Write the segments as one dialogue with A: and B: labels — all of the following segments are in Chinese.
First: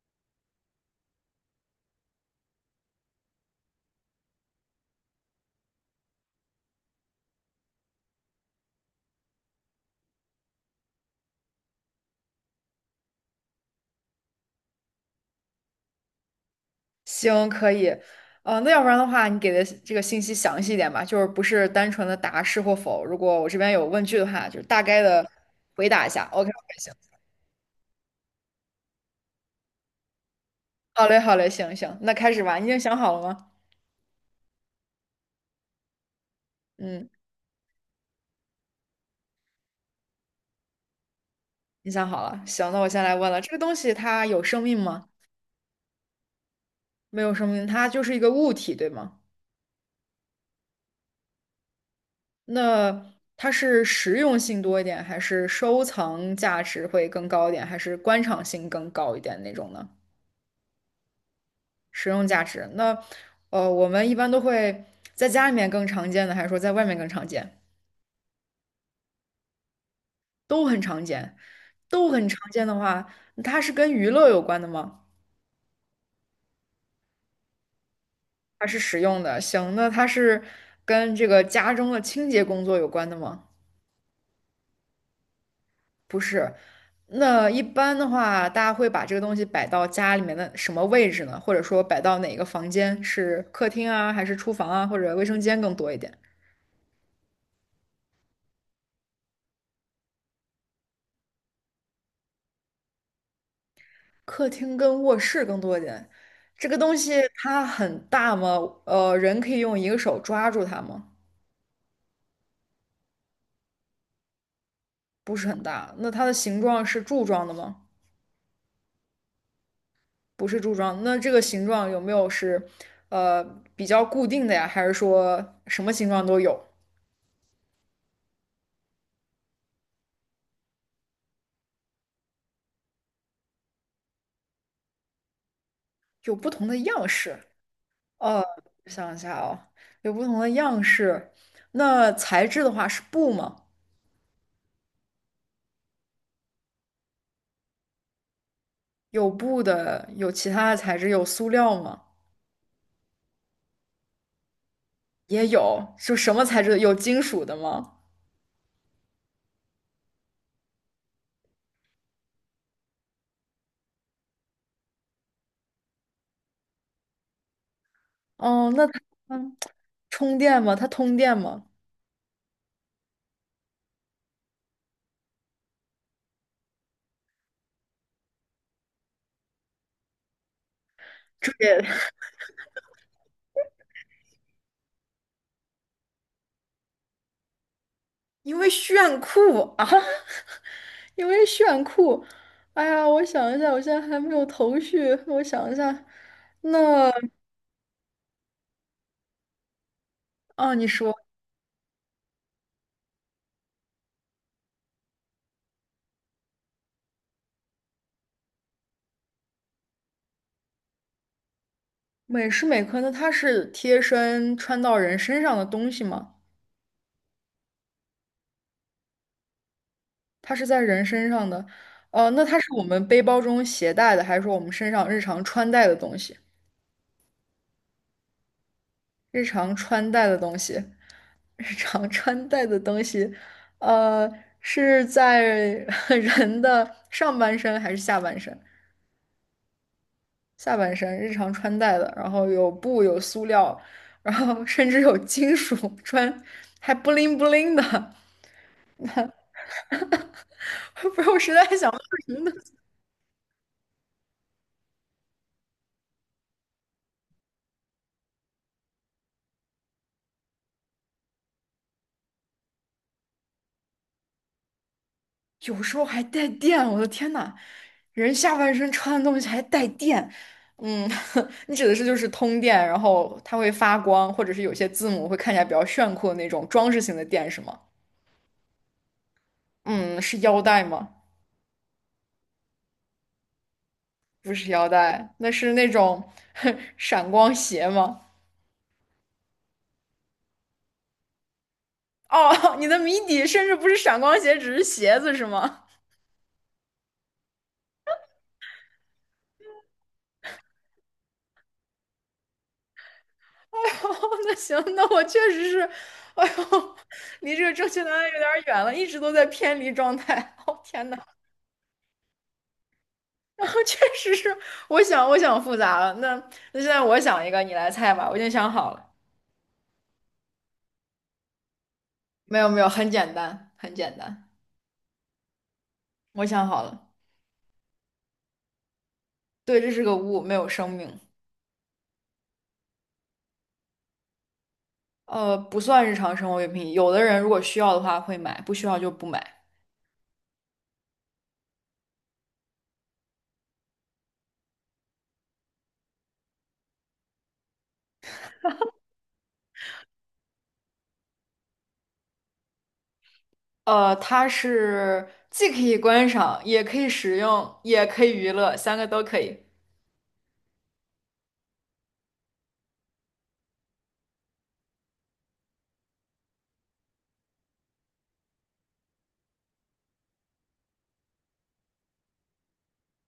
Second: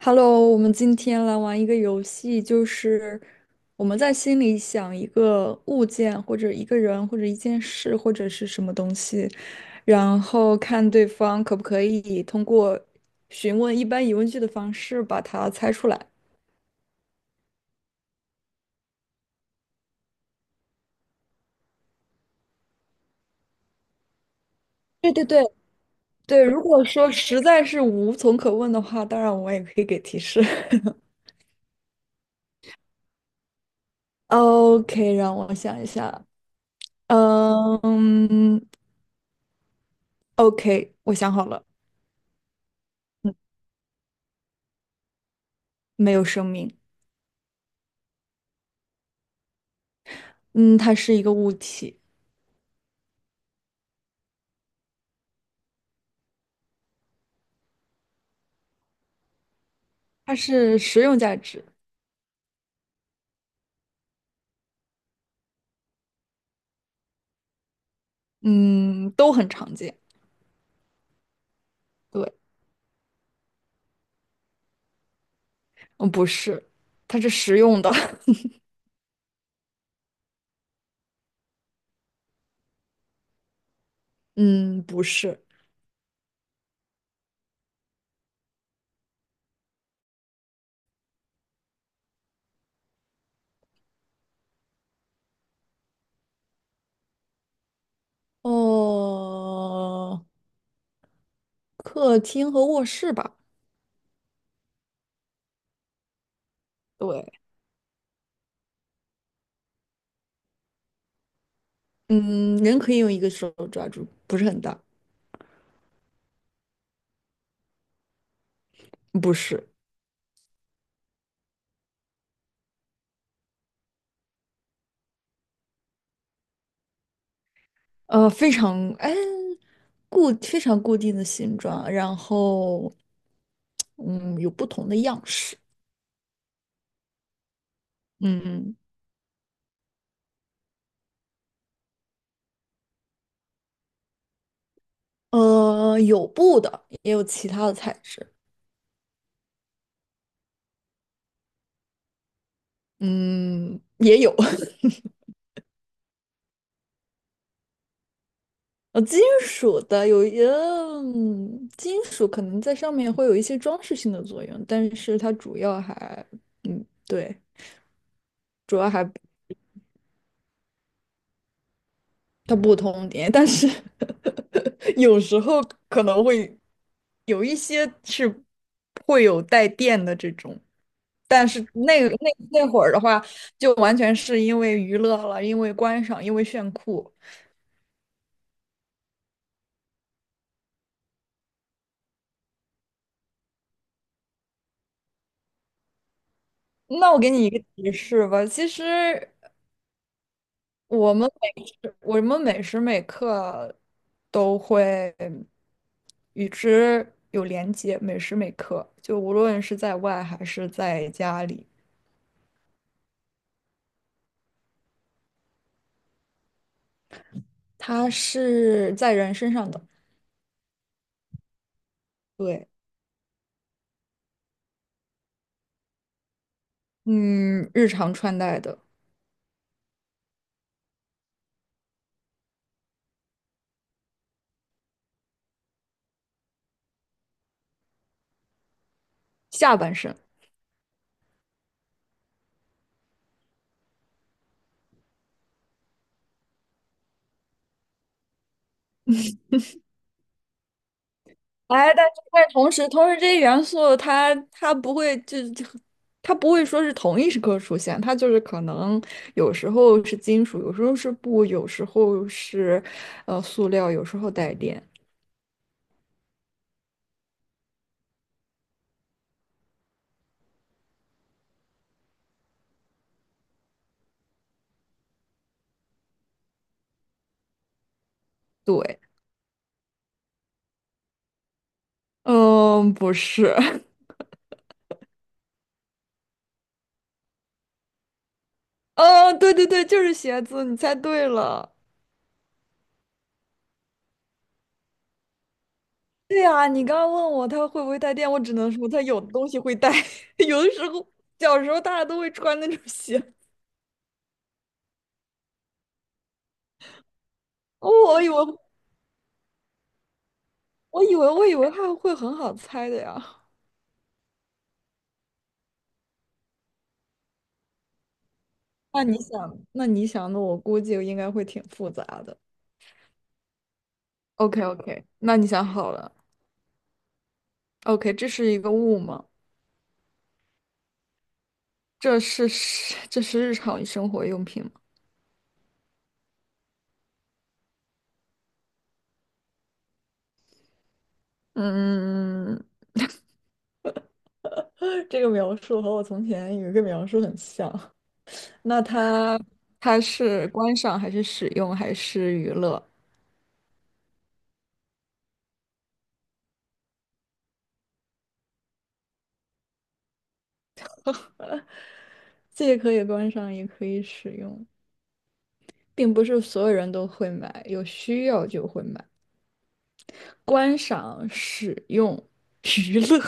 A: Hello，我们今天来玩一个游戏，就是我们在心里想一个物件，或者一个人，或者一件事，或者是什么东西，然后看对方可不可以通过询问一般疑问句的方式把它猜出来。
B: 行，可以。那要不然的话，你给的这个信息详细一点吧，就是不是单纯的答是或否。如果我这边有问句的话，就是大概
A: 对对
B: 的
A: 对
B: 回答一下。
A: 对，
B: OK，OK，
A: 如果
B: 行。
A: 说实在是无从可问的话，当然我也可以给提示。
B: 好嘞，好嘞，行行，那开始吧。你已经想好了吗？
A: OK，让我想一下。
B: 嗯，
A: 嗯，OK，我想好了，
B: 你想好了。行，那我先来问了，这个东西它有生命吗？
A: 没有生命。
B: 没有生命，它就是一个物体，对吗？
A: 嗯，它是一个物体，
B: 那它是实用性多一点，还是收藏价值会更高一点，还是观赏性更高一点那种呢？
A: 它是实用价值，
B: 实用价值。那我们一般都会在家里面更常见的，还是说在外面更常见？
A: 嗯，都很常见。
B: 都很常见，都很
A: 对，
B: 常见的话，它是跟娱乐有关的吗？
A: 嗯，不是，它是实用的，
B: 它是实用的，行，那它是跟这个家中的清洁工作有关的吗？
A: 嗯，不是。
B: 不是。那一般的话，大家会把这个东西摆到家里面的什么位置呢？或者说摆到哪个房间？是客厅啊，还是厨房啊，或者卫生间更多一点？
A: 哦，客厅和卧室吧。
B: 客厅跟卧室更多一点。这个东西
A: 对，
B: 它很大吗？人可以用一个手抓住它吗？
A: 嗯，人可以用一个手抓住，不是很大，
B: 不是很大。那它的形状是柱状的吗？
A: 不是，
B: 不是柱状。那这个形状有没有是呃比较固定的呀？还是说什么形状都有？
A: 呃，非常哎非常固定的形状，然后嗯有不同的样式，
B: 有不同的样式。呃，
A: 嗯
B: 我想一下哦，有不同的样式。那材质的话是布吗？
A: 有布的，也有其他的材质。
B: 有布的，有其他的材质，有塑料吗？
A: 嗯，也有，
B: 也有，就什么材质的？有金属的吗？
A: 金属的有一，嗯，金属可能在上面会有一些装饰性的作用，但是它主要还，嗯，对，
B: 哦，
A: 主
B: 那
A: 要
B: 它
A: 还
B: 嗯充电吗？它通电吗？
A: 它不通电，但是 有时候可能会有一些是会有带电的这种，但
B: 这
A: 是
B: 也
A: 那个 那那会儿的话，就完全是因为娱乐了，因为观赏，因为炫酷。
B: 因为炫酷啊，因为炫酷。哎呀，我想一下，我现在还没有头绪。我想一下，那
A: 那我给你一个提示吧，其实。
B: 啊，你
A: 我
B: 说
A: 们我们每时每刻都会与之有连接，每时每刻，就无论是在外还是在家里，
B: 美时美科，那它是贴身穿到人身上的东西吗？
A: 它是在人身上的，
B: 它是在人身上的，哦、那它
A: 对，
B: 是我们背包中携带的，还是说我们身上日常穿戴的东西？
A: 嗯，日常穿戴的
B: 日常穿戴的东西，日常穿戴的东西，呃，是在 人的上半身还是下半身？
A: 下半身。
B: 下半身日常穿戴的，然后有布，有塑料，然后甚至有金属穿，还不灵不灵的。不是，我实在想。
A: 哎，但是同时，这些元素它不会它不会说是同一时刻出现，它就是可能有时候是金属，有时候是布，有时候是塑料，有时候带电。
B: 有时候还带电，我的天呐，人下半身穿的东西还带电，嗯，你指的是就是通电，然后它会发光，或者是有些字母会看起来比较炫酷的那种装饰性的电，是吗？
A: 对，
B: 嗯，是腰带吗？
A: 嗯，不是，
B: 不是腰带，那是那种 闪光鞋吗？
A: 嗯，对对对，就是鞋子，你猜对了。
B: 哦，你的谜底甚至不是闪光鞋，只是鞋子是吗？
A: 对呀，你刚刚问我它会不会带电，我只能说它有的东西会带，有的时候小时候大家都会穿那种鞋，
B: 哦，那行，那我确实是，哎呦，离这个正确答
A: 我
B: 案
A: 以为
B: 有点儿远了，一直都在偏离状态。哦，天呐。
A: 我以为它会很好猜的呀。
B: 然后确实是，我想复杂了。那现在我想一个，你来猜吧。我已经想好了。
A: 那你想的，我估计应该会挺复杂的。
B: 没有没有，很简单，很简单。
A: OK OK，那你想好了
B: 我想好了。
A: ？OK，这是一个物吗？
B: 对，这是个物，没有生命。
A: 这是 这是日常生活用品吗？
B: 呃，不算日常生活用品。有的人如果需要的话会买，不需要就不买。
A: 嗯，这个描述和我从前有一个描述很像。那它它是观赏还是使用还是娱乐？
B: 它是既可以观赏，也可以使用，也可以娱乐，三个都可以。
A: 既可以观赏，也可以使用，并不是所有人都会买，有需要就会买。观赏、使用、娱乐，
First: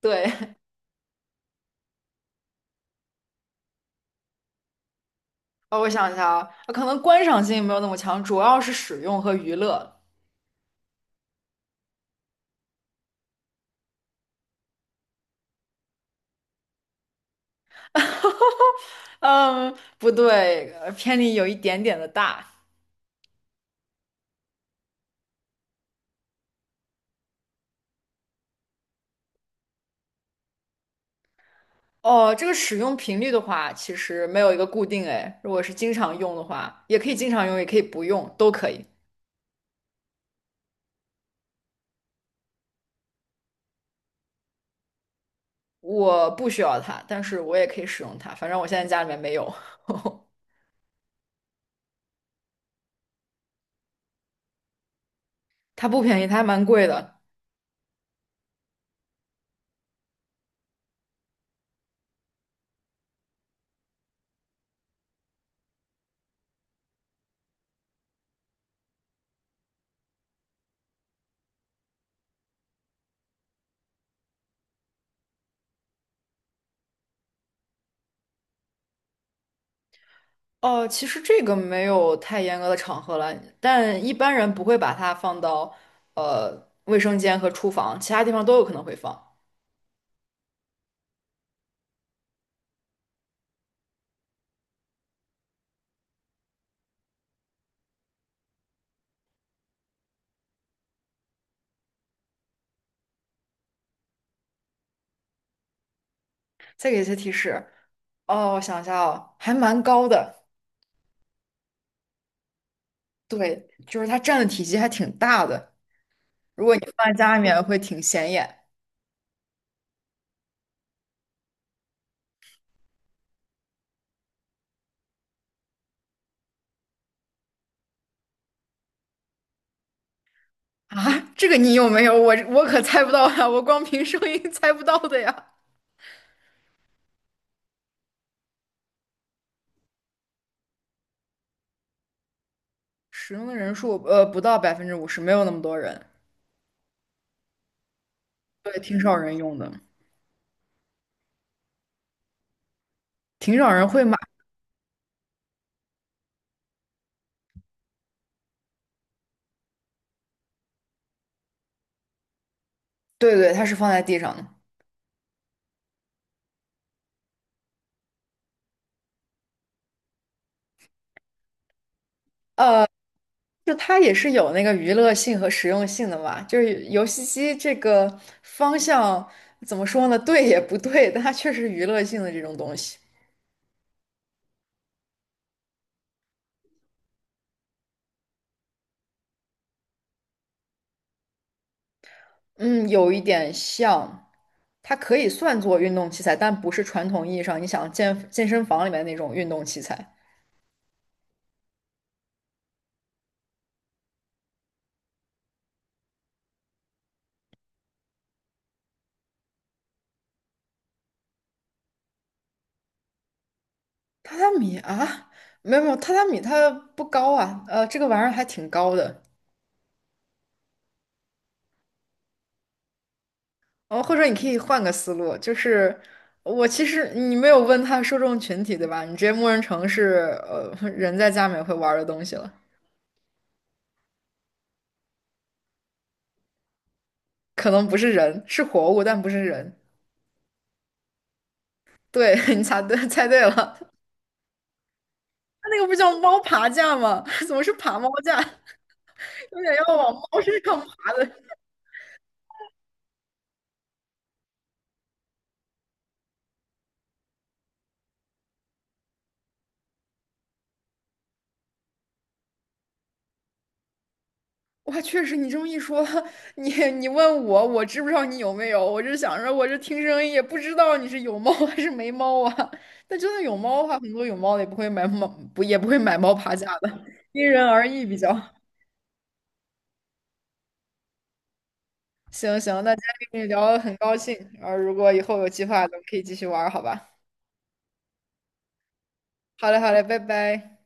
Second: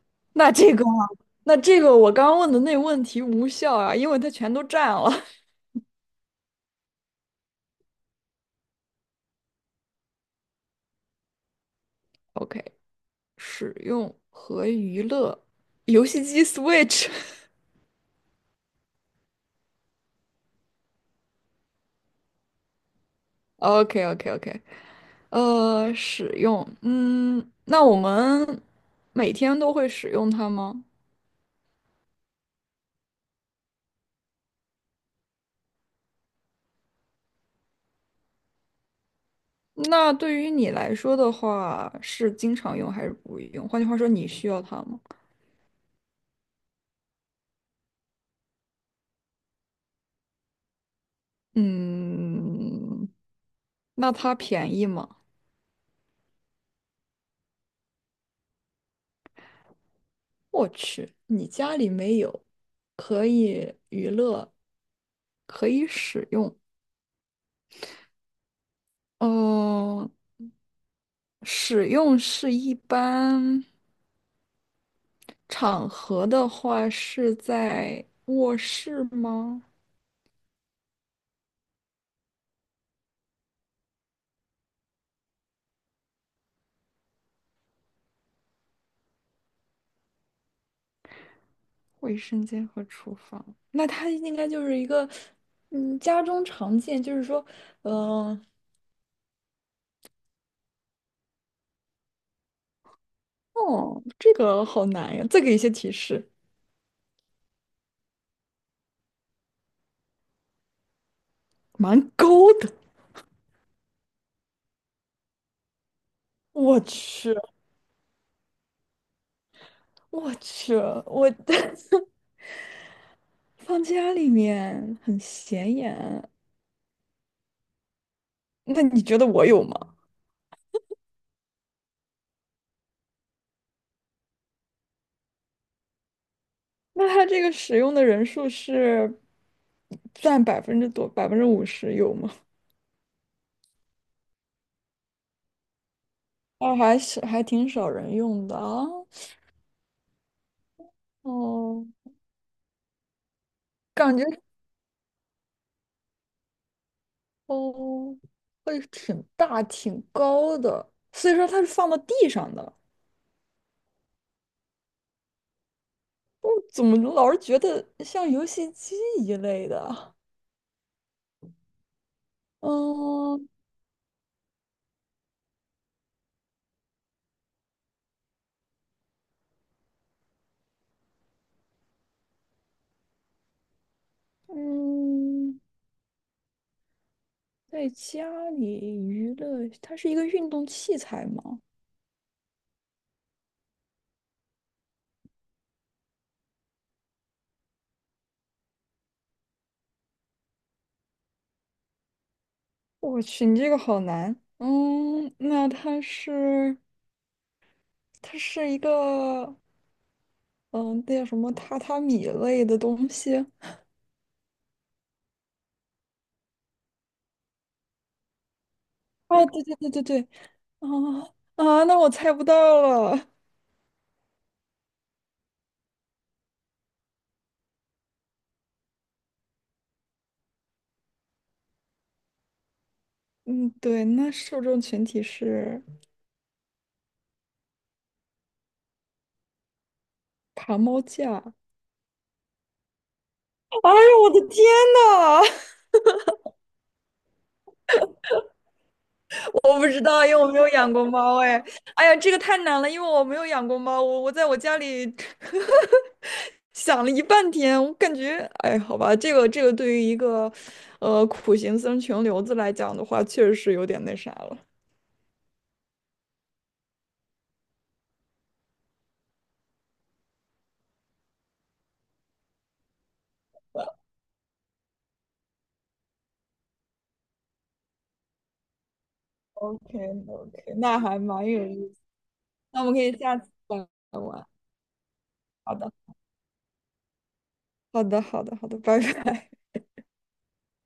B: 对，
A: 那 这个啊，那这个我刚刚问的那问题无效啊，因为它全都占了。
B: 我想一下啊，可能观赏性没有那么强，主要是使用和娱乐。
A: OK，使用和娱乐，游戏机 Switch。
B: 哈哈，嗯，不对，偏离有一点点的大。
A: OK OK OK，使用，嗯，那我们每天都会使用它吗？
B: 哦，这个使用频率的话，其实没有一个固定哎。如果是经常用的话，也可以经常用，也可以不用，都可以。
A: 那对于你来说的话，是经常用还是不用？换句话说，你需要它吗？
B: 我不需要它，但是我也可以使用它。反正我现在家里面没有，
A: 嗯，那它便宜吗？
B: 它不便宜，它还蛮贵的。
A: 我去，你家里没有，可以娱乐，可以使用。嗯，使用是一般场合的话是在卧室吗？
B: 哦，其实这个没有太严格的场合了，但一般人不会把它放到卫生间和厨房，其他地方都有可能会放。
A: 卫生间和厨房，那它应该就是一个，嗯，家中常见，就是说，嗯、哦，这个好难呀，再给一些提示，
B: 再给一些提示，哦，我想一下哦，还蛮高的，
A: 蛮高的。
B: 对，就是它占的体积还挺大的，如果
A: 我
B: 你放在
A: 去，
B: 家里面会挺显眼
A: 我去，我 放家里面很显眼。那你觉得我有吗？
B: 啊。这个你有没有？我可猜不到呀，我光凭声音 猜不到的呀。
A: 那它这个使用的人数是占百分之多，50%有吗？
B: 使用的人数不到50%，没有那么多人，
A: 那还是还挺少人用的
B: 对，
A: 啊。
B: 挺少人用的，
A: 哦，
B: 挺少人会买。
A: 感觉哦，会挺大挺高的，所以说它是放到地上的。
B: 对对，它是放在地上的，
A: 我怎么老是觉得像游戏机一类的？
B: 呃，
A: 嗯
B: 就它也是有那个娱乐性和实用性的嘛，就是游戏机这个方向怎么说呢？对也不对，但它确实娱乐性的这种东西。
A: 嗯，在家里娱乐，它是一个运动器材吗？
B: 嗯，有一点像，它可以算作运动器材，但不是传统意义上你想健健身房里面那种运动器材。
A: 我去，你这个好难。嗯，那它是它是一个嗯，那叫什么榻榻米类的东西啊？
B: 榻榻米啊，没有没有，榻榻米它不高啊，这个玩意儿还挺高的。
A: 对对对对对，啊啊，那我猜不到了。
B: 哦，或者你可以换个思路，就是我其实你没有问它受众群体，对吧？你直接默认成是人在家里面会玩儿的东西了，
A: 嗯，对，那受众群体是
B: 可能不是人，是活物，但不是人。
A: 爬猫架。
B: 对，你猜对，猜对了，它
A: 哎呀，我的天呐，
B: 那个不叫猫爬架吗？怎么是爬猫架？有点
A: 我不
B: 要
A: 知
B: 往
A: 道，因
B: 猫
A: 为我
B: 身
A: 没有
B: 上
A: 养过
B: 爬的。
A: 猫。哎，哎呀，这个太难了，因为我没有养过猫，我在我家里 想了一半天，我感觉，哎，好吧，这个对于一个，苦行僧穷流子来讲的话，确实是有点那啥了。
B: 哇，确实，你这么一说，你问我，我知不知道你有没有？我是想着，我这听声音也不知道你是有猫还是没猫啊。但真的有猫的话，很多有猫的也不会买猫，不也不会买猫爬架的，因人而异比较。
A: o k o k 那还蛮有意思。
B: 行
A: 那
B: 行，
A: 我
B: 那
A: 们可
B: 今
A: 以
B: 天
A: 下
B: 跟你
A: 次
B: 聊得很高
A: 再
B: 兴，
A: 玩。
B: 然后如果以后有计
A: 好
B: 划，咱
A: 的，
B: 们可以继续玩儿好吧？
A: 好的，好的，好的，拜拜。
B: 好嘞，好嘞，拜拜。